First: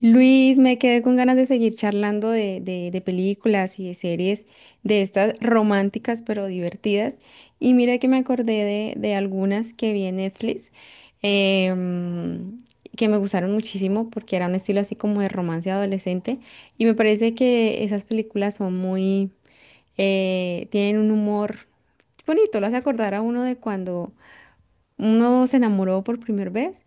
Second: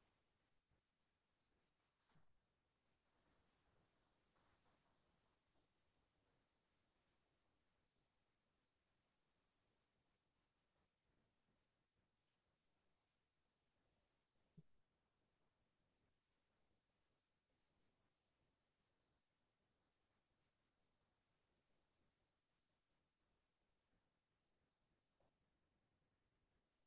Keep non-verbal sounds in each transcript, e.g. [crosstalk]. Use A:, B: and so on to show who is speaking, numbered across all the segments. A: Luis, me quedé con ganas de seguir charlando de películas y de series de estas románticas pero divertidas. Y mira que me acordé de algunas que vi en Netflix, em, que me gustaron muchísimo porque era un estilo así como de romance adolescente. Y me parece que esas películas son tienen un humor bonito, lo hace acordar a uno de cuando uno se enamoró por primera vez.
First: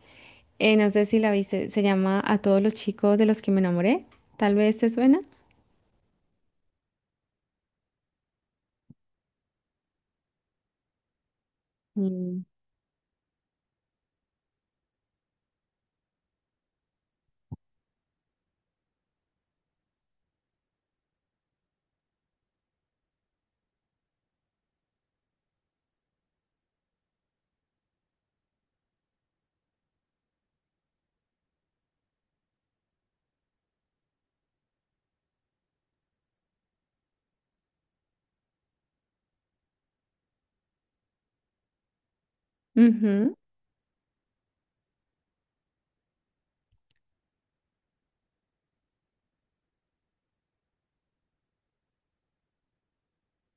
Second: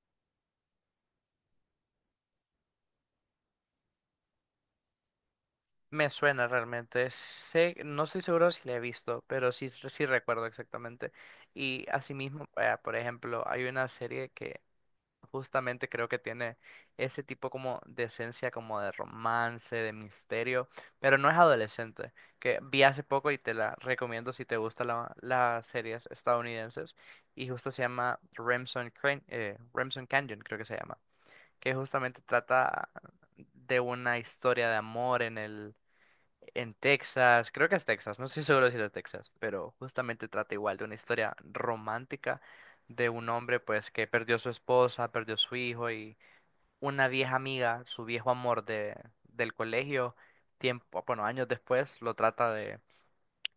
A: No sé si la viste, se llama A todos los chicos de los que me enamoré. Tal vez te suena.
B: Me suena realmente. Sé, no estoy seguro si la he visto, pero sí, sí recuerdo exactamente. Y
A: Mm.
B: asimismo, por ejemplo, hay una serie que justamente creo que tiene ese tipo como de esencia, como de romance, de misterio, pero no es adolescente, que vi hace poco y te la recomiendo si te gustan las series estadounidenses. Y justo se llama Remsen, Remsen Canyon, creo que se llama, que justamente trata de una historia de amor en Texas, creo que es Texas, no estoy seguro si es de Texas, pero justamente trata igual de una historia romántica de un hombre pues que perdió su esposa, perdió su hijo y una vieja amiga, su viejo amor del colegio, tiempo, bueno, años después lo trata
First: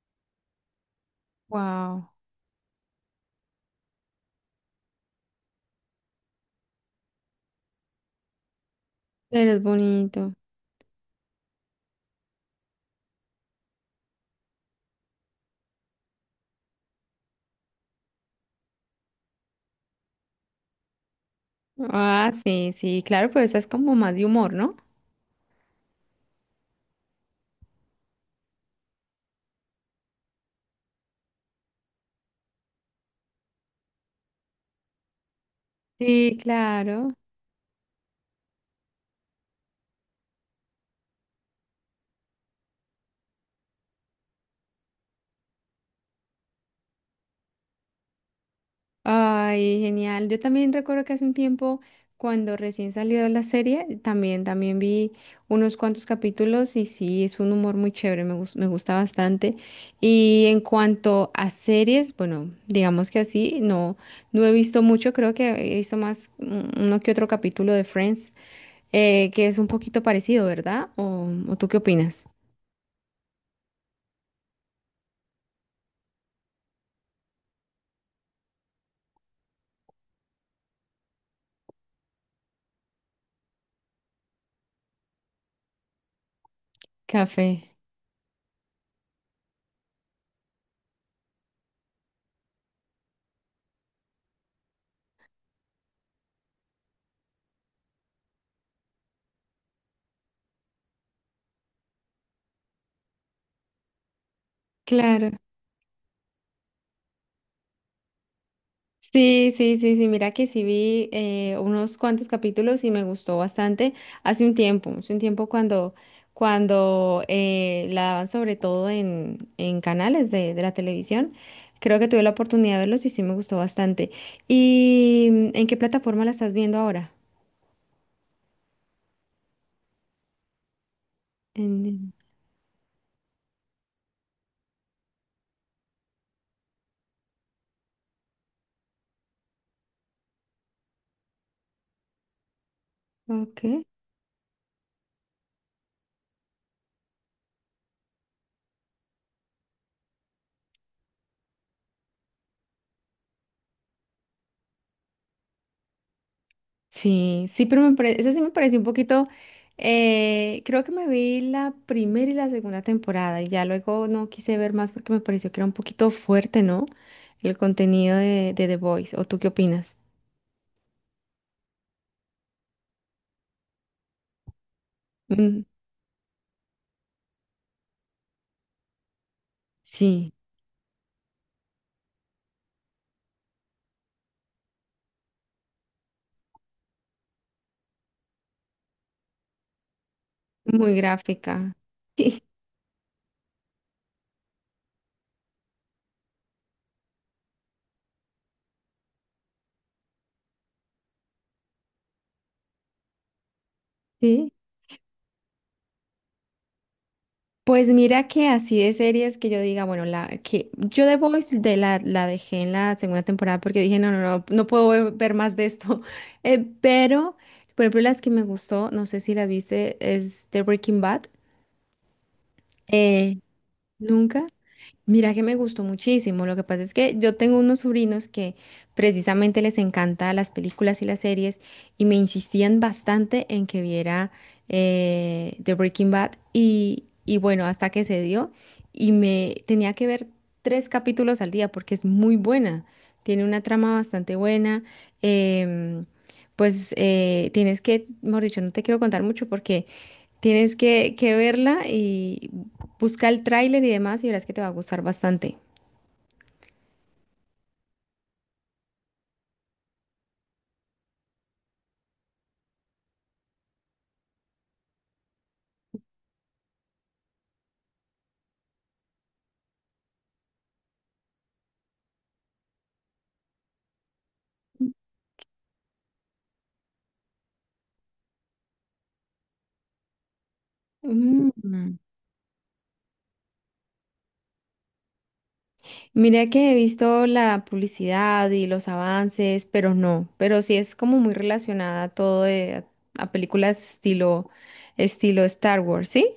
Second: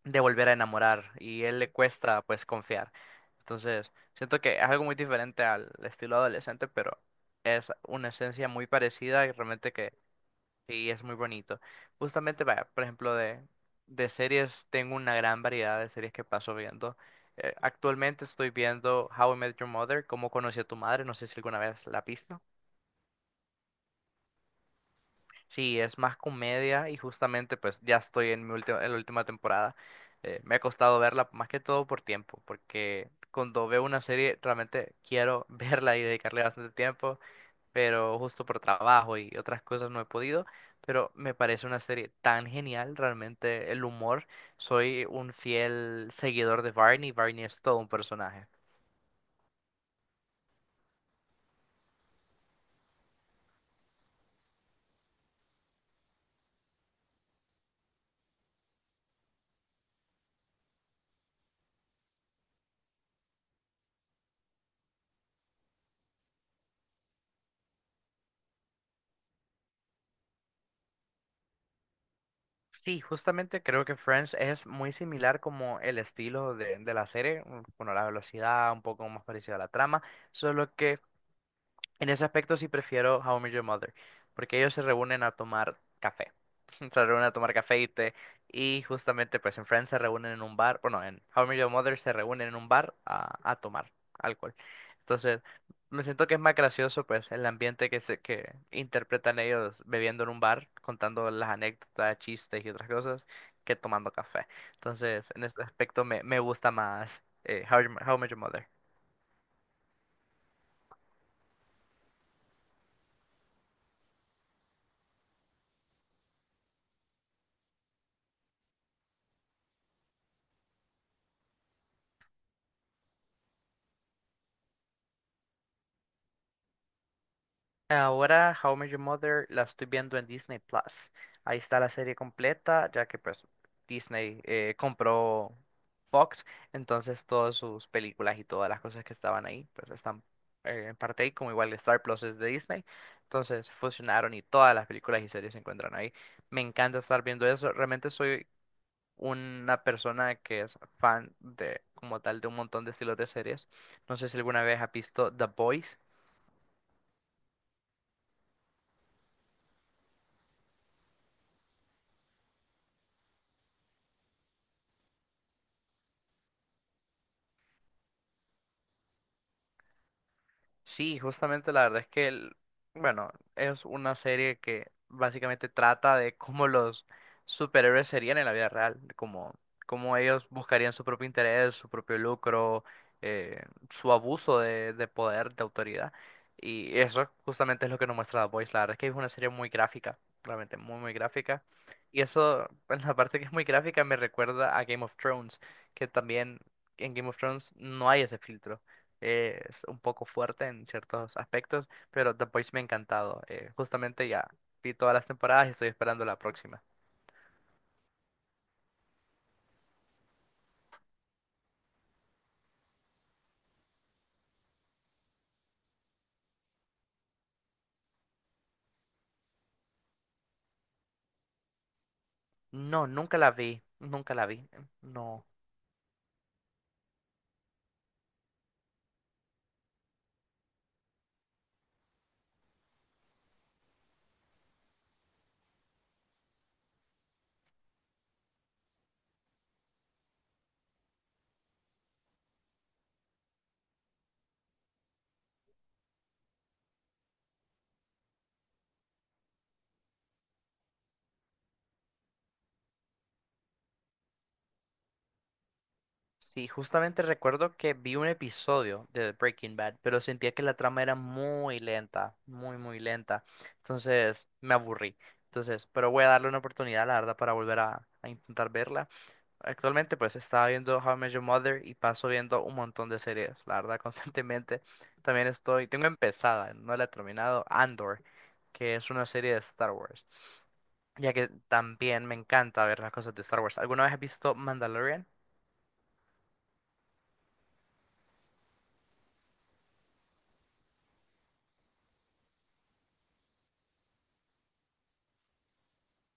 B: de volver a enamorar y él le
A: Wow.
B: cuesta pues confiar. Entonces, siento que es algo muy diferente al estilo adolescente, pero es una esencia muy parecida y
A: Pero es
B: realmente que...
A: bonito.
B: Sí, es muy bonito. Justamente, vaya, por ejemplo, de series, tengo una gran variedad de series que paso viendo. Actualmente estoy viendo How I Met Your Mother, Cómo conocí a tu madre, no sé si alguna vez la has
A: Ah,
B: visto.
A: sí, sí, claro, pero esa es como más de humor, ¿no?
B: Sí, es más comedia y justamente pues ya estoy en en la última temporada. Me ha costado verla más que todo por tiempo, porque cuando veo una serie realmente quiero [laughs] verla y
A: Sí,
B: dedicarle bastante
A: claro.
B: tiempo. Pero justo por trabajo y otras cosas no he podido, pero me parece una serie tan genial, realmente el humor, soy un fiel seguidor de Barney. Barney es todo un personaje.
A: Ay, genial. Yo también recuerdo que hace un tiempo, cuando recién salió la serie, también vi unos cuantos capítulos y sí, es un humor muy chévere, me gusta bastante. Y en cuanto a series, bueno, digamos que así, no, no he visto mucho, creo que he visto más uno que otro capítulo de Friends, que es un poquito parecido, ¿verdad? O tú qué opinas?
B: Sí, justamente creo que Friends es muy similar como el estilo de la serie, mm, bueno, la velocidad, un poco más parecido a la trama, solo que... En ese aspecto sí prefiero How I Met Your Mother, porque ellos se reúnen a tomar café. [laughs] Se reúnen a tomar
A: Café.
B: café y té, y justamente pues en Friends se reúnen en un bar. Bueno, en How I Met Your Mother se reúnen en un bar a tomar alcohol. Entonces, me siento que es más gracioso pues el ambiente que, se, que interpretan ellos bebiendo en un bar, contando las anécdotas, chistes y otras cosas, que tomando café.
A: Claro.
B: Entonces, en ese aspecto me gusta más How I Met How I Met Your Mother.
A: Sí, sí, sí, sí, mira que sí vi unos cuantos capítulos y me gustó bastante hace un tiempo cuando, cuando la daban sobre todo en canales de la televisión, creo que tuve la oportunidad de verlos y sí me gustó bastante. ¿Y en qué plataforma la estás viendo ahora?
B: Ahora, How I Met Your Mother la estoy viendo en Disney Plus. Ahí está la
A: En,
B: serie completa, ya que pues Disney compró Fox, entonces todas sus películas y todas las cosas que estaban ahí, pues están en parte ahí, como igual Star Plus es de Disney, entonces
A: ok.
B: fusionaron y todas las películas y series se encuentran ahí. Me encanta estar viendo eso, realmente soy una persona que es fan de como tal de un montón de estilos de series. No sé si alguna vez has visto The Boys.
A: Sí, sí, pero esa sí me pareció un poquito. Creo que me vi la primera y la segunda temporada y ya luego no quise ver más porque me pareció que era un poquito fuerte, ¿no? El contenido de The Voice. ¿O tú qué opinas?
B: Sí, justamente la verdad es que, bueno, es una serie que
A: Mm,
B: básicamente trata de cómo los superhéroes serían en la vida real, como cómo
A: sí,
B: ellos buscarían su propio interés, su propio lucro, eh, su abuso de poder, de autoridad. Y eso justamente es lo que nos muestra The Voice. La verdad es que es una serie muy gráfica, realmente
A: muy
B: muy, muy gráfica.
A: gráfica. [laughs]
B: Y
A: Sí,
B: eso, [laughs] en la parte que es muy gráfica, me recuerda a Game of Thrones, que también en Game of Thrones no hay ese filtro. Es un poco fuerte en ciertos aspectos, pero The Voice me ha encantado. Justamente ya
A: sí.
B: vi todas las temporadas y estoy esperando la próxima.
A: Pues mira que así de series que yo diga, bueno, la que yo The Voice la dejé en la segunda temporada porque dije, no, no, no, no puedo ver, ver más de esto. [laughs] Pero, por ejemplo, las que me gustó, no sé si las viste, es The Breaking Bad.
B: No,
A: Eh,
B: nunca la vi, nunca la
A: ¿Nunca?
B: vi.
A: Mira que
B: No.
A: me gustó muchísimo. Lo que pasa es que yo tengo unos sobrinos que precisamente les encanta las películas y las series y me insistían bastante en que viera The Breaking Bad y bueno, hasta que se dio y me tenía que ver tres capítulos al día porque es muy buena. Tiene una trama bastante buena. em, Tienes que, mejor dicho, no te quiero contar mucho porque... Tienes que verla y busca el tráiler y demás y verás que te va a gustar bastante.
B: Sí, justamente recuerdo que vi un episodio de Breaking Bad, pero sentía que la trama era muy lenta, muy, muy lenta. Entonces me aburrí. Entonces, pero voy a darle una oportunidad, la verdad, para volver a intentar verla. Actualmente pues estaba viendo How I Met Your Mother y paso viendo un montón de series, la verdad, [laughs] constantemente. También estoy, tengo empezada, no la he terminado, Andor, que es una serie de Star Wars, ya que
A: Mm.
B: también me encanta ver las cosas de Star Wars. ¿Alguna vez has visto Mandalorian?
A: Mira que he visto la publicidad y los avances, pero no, pero sí es como muy relacionada a todo de, a películas estilo, estilo Star Wars, ¿sí?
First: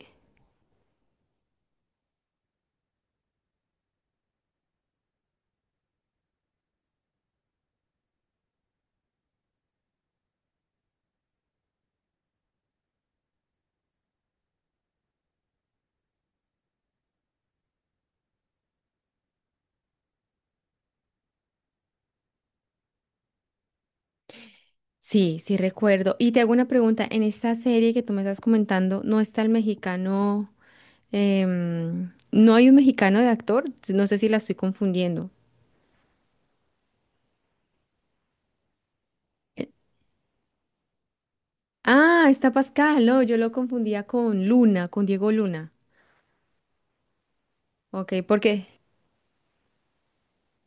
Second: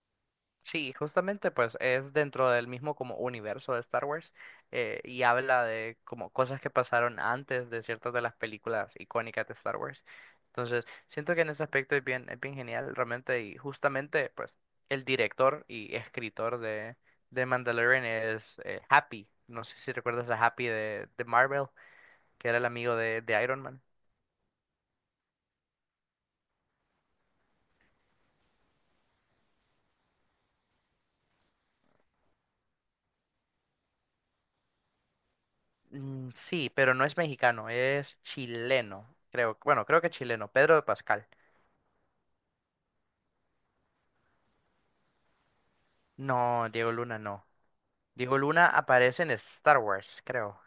B: Sí, justamente pues es dentro del mismo como universo de Star Wars y habla de como cosas que pasaron antes de ciertas de las películas icónicas de Star Wars. Entonces, siento que en ese aspecto es bien genial realmente y justamente pues el director y escritor de Mandalorian es Happy. No sé si recuerdas a Happy de Marvel, que era el amigo de Iron Man.
A: Sí, sí recuerdo. Y te hago una pregunta, en esta serie que tú me estás comentando, ¿no está el mexicano, no hay un mexicano de actor? No sé si la estoy confundiendo.
B: Mm, sí, pero no es mexicano, es chileno, creo.
A: Eh,
B: Bueno, creo que chileno, Pedro Pascal.
A: Ah, está Pascal, no, yo lo confundía con Luna, con Diego Luna.
B: No, Diego Luna no.
A: Ok,
B: Diego
A: porque
B: Luna aparece en Star Wars, creo.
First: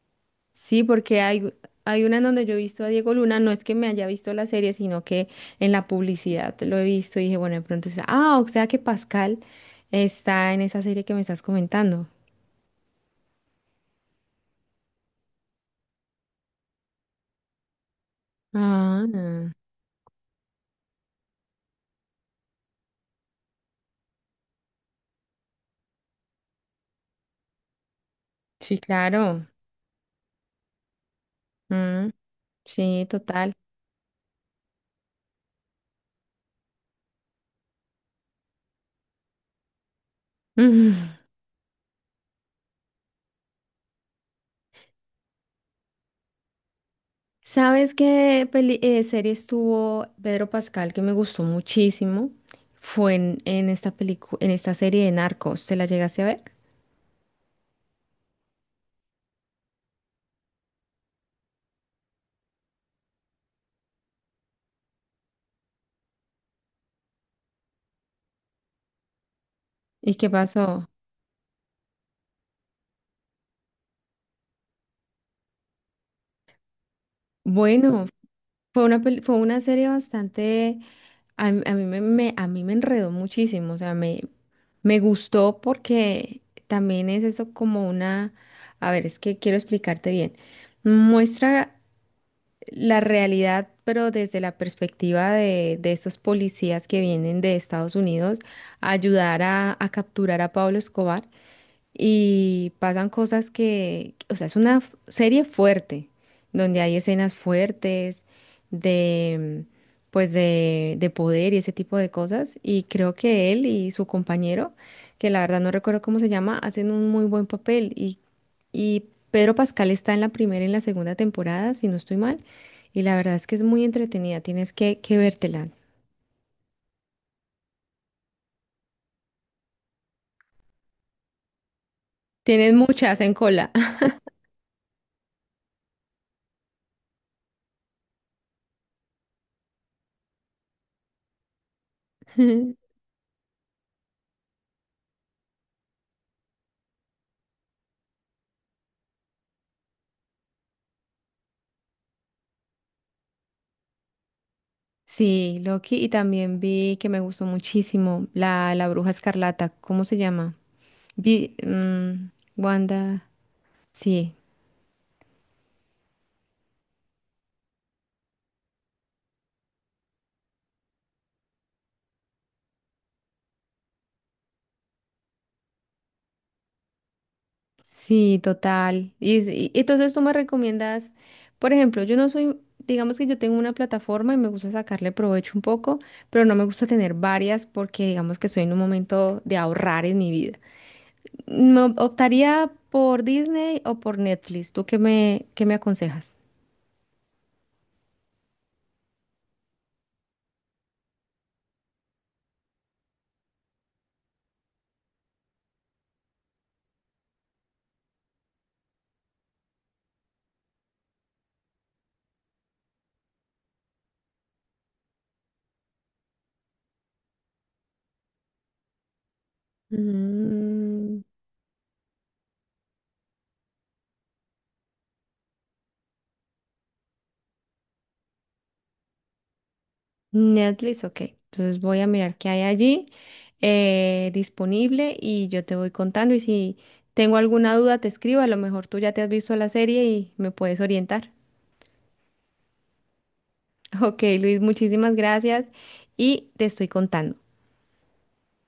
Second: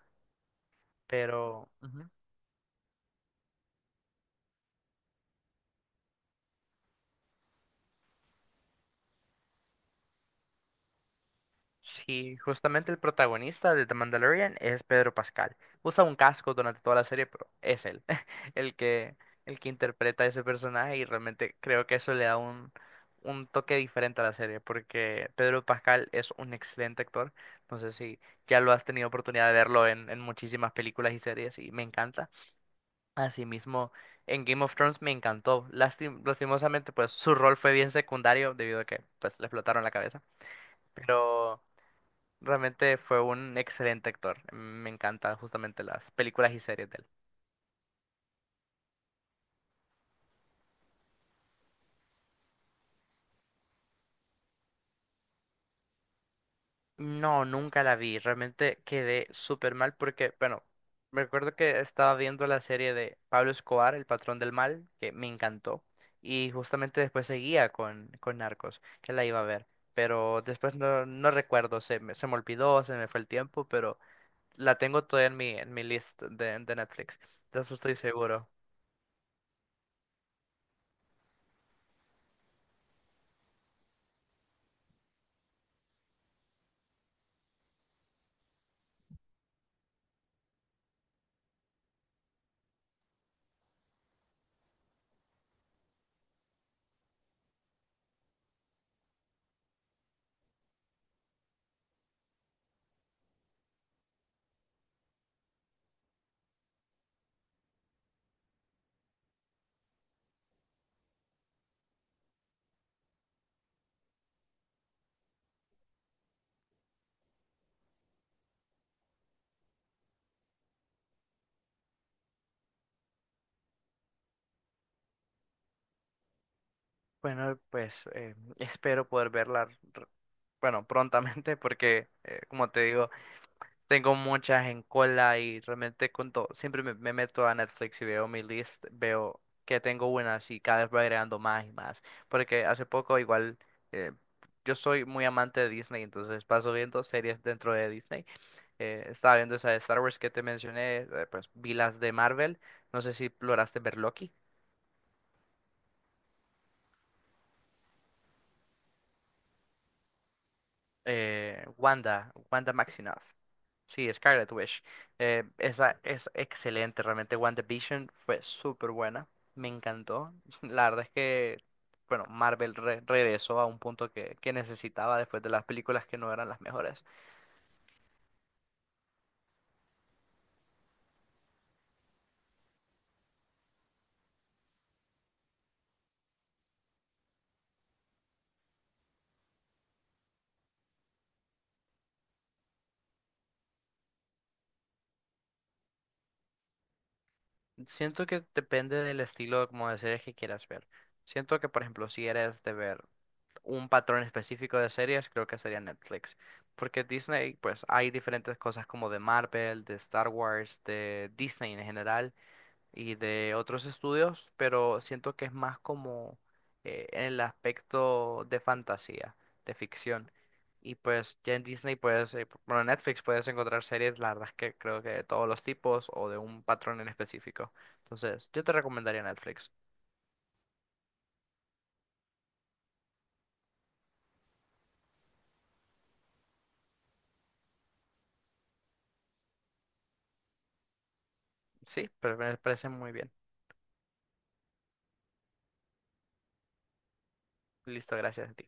A: sí, porque hay,
B: Pero
A: hay
B: ujú.
A: una en donde yo he visto a Diego Luna, no es que me haya visto la serie, sino que en la publicidad lo he visto y dije, bueno, de pronto está, ah, o sea que Pascal está en esa serie que me estás comentando.
B: Sí, justamente el protagonista de The Mandalorian es Pedro Pascal. Usa un casco durante toda la serie, pero es él [laughs] el
A: Ah,
B: que, el que interpreta ese personaje y realmente creo que eso le da un toque diferente a la serie, porque Pedro Pascal es un excelente actor. No sé si ya lo
A: sí,
B: has tenido
A: claro.
B: oportunidad de verlo en muchísimas películas y series y me
A: Mm,
B: encanta.
A: sí, total. [laughs]
B: Asimismo, en Game of Thrones me encantó. Lastimosamente, pues su rol fue bien secundario debido a que pues le explotaron la cabeza.
A: Mm.
B: Pero realmente fue un excelente actor. Me encantan justamente las películas y series de él.
A: ¿Sabes qué serie estuvo Pedro Pascal que me gustó muchísimo? Fue en esta película, en esta serie de Narcos. ¿Te la llegaste a ver?
B: No, nunca la vi. Realmente quedé súper mal porque, bueno, me acuerdo que estaba viendo la serie de Pablo Escobar, El Patrón del Mal, que me encantó. Y justamente después seguía con Narcos, que la iba a ver.
A: ¿Y qué
B: Pero después
A: pasó?
B: no, no recuerdo, se me olvidó, se me fue el tiempo, pero la tengo todavía en en mi list de Netflix. De eso estoy
A: Bueno,
B: seguro.
A: fue fue una serie bastante, a mí me enredó muchísimo, o sea, me gustó porque también es eso como una, a ver, es que quiero explicarte bien, muestra la realidad, pero desde la perspectiva de estos policías que vienen de Estados Unidos a ayudar a capturar a Pablo Escobar y pasan cosas que, o sea, es una serie fuerte, donde hay escenas fuertes de, de poder y ese tipo de cosas. Y creo que él y su compañero, que la verdad no recuerdo cómo se llama, hacen un muy buen papel. Y Pedro Pascal está en la primera y en la segunda temporada, si no estoy mal. Y la verdad es que es muy entretenida, tienes que vértela.
B: Bueno, pues espero poder verla, r- bueno, prontamente porque, como
A: Tienes
B: te digo...
A: muchas en cola.
B: Tengo muchas en cola y realmente con siempre me meto a Netflix y veo mi list, veo que tengo buenas y cada vez voy agregando más y más. Porque
A: [laughs]
B: hace poco igual, eh, yo soy muy amante de Disney, entonces paso viendo series dentro de Disney. Estaba viendo esa de Star Wars que te mencioné, pues vi las de Marvel, no sé si lograste ver Loki,
A: Sí, Loki, y también vi que me gustó muchísimo la Bruja Escarlata, ¿cómo se llama? Vi, mm,
B: Wanda, Wanda Maximoff.
A: Wanda,
B: Sí,
A: sí,
B: Scarlet Witch. Esa es excelente, realmente WandaVision fue súper buena, me encantó. [laughs] La verdad es que, bueno, Marvel regresó a un punto que necesitaba después de las películas que no eran las mejores.
A: sí, total. Entonces tú me recomiendas, por ejemplo, yo no soy, digamos que yo tengo una plataforma y me gusta sacarle provecho un poco, pero no me gusta tener varias porque digamos que estoy en un momento de ahorrar en mi vida. Optaría por Disney o por Netflix, ¿tú qué me aconsejas?
B: Siento que depende del estilo como de series que quieras ver. Siento que, por ejemplo, si eres de ver un patrón específico de series, creo que sería Netflix. Porque Disney, pues hay diferentes cosas como de Marvel, de Star Wars, de Disney en general y de otros estudios, pero siento que es más como en el aspecto de fantasía, de ficción. Y
A: Mm,
B: pues ya en Disney puedes, bueno, en Netflix puedes encontrar series, la verdad es que creo que de todos los tipos o de un patrón en específico. Entonces, yo te recomendaría Netflix.
A: Netflix, ok. Entonces voy a mirar qué hay allí disponible y yo te voy contando. Y si tengo alguna duda, te escribo. A lo mejor tú ya te has visto la serie y me puedes orientar. [laughs]
B: Sí, pero me parece muy bien.
A: Ok, Luis, muchísimas gracias y te estoy contando.
B: Listo, gracias a ti.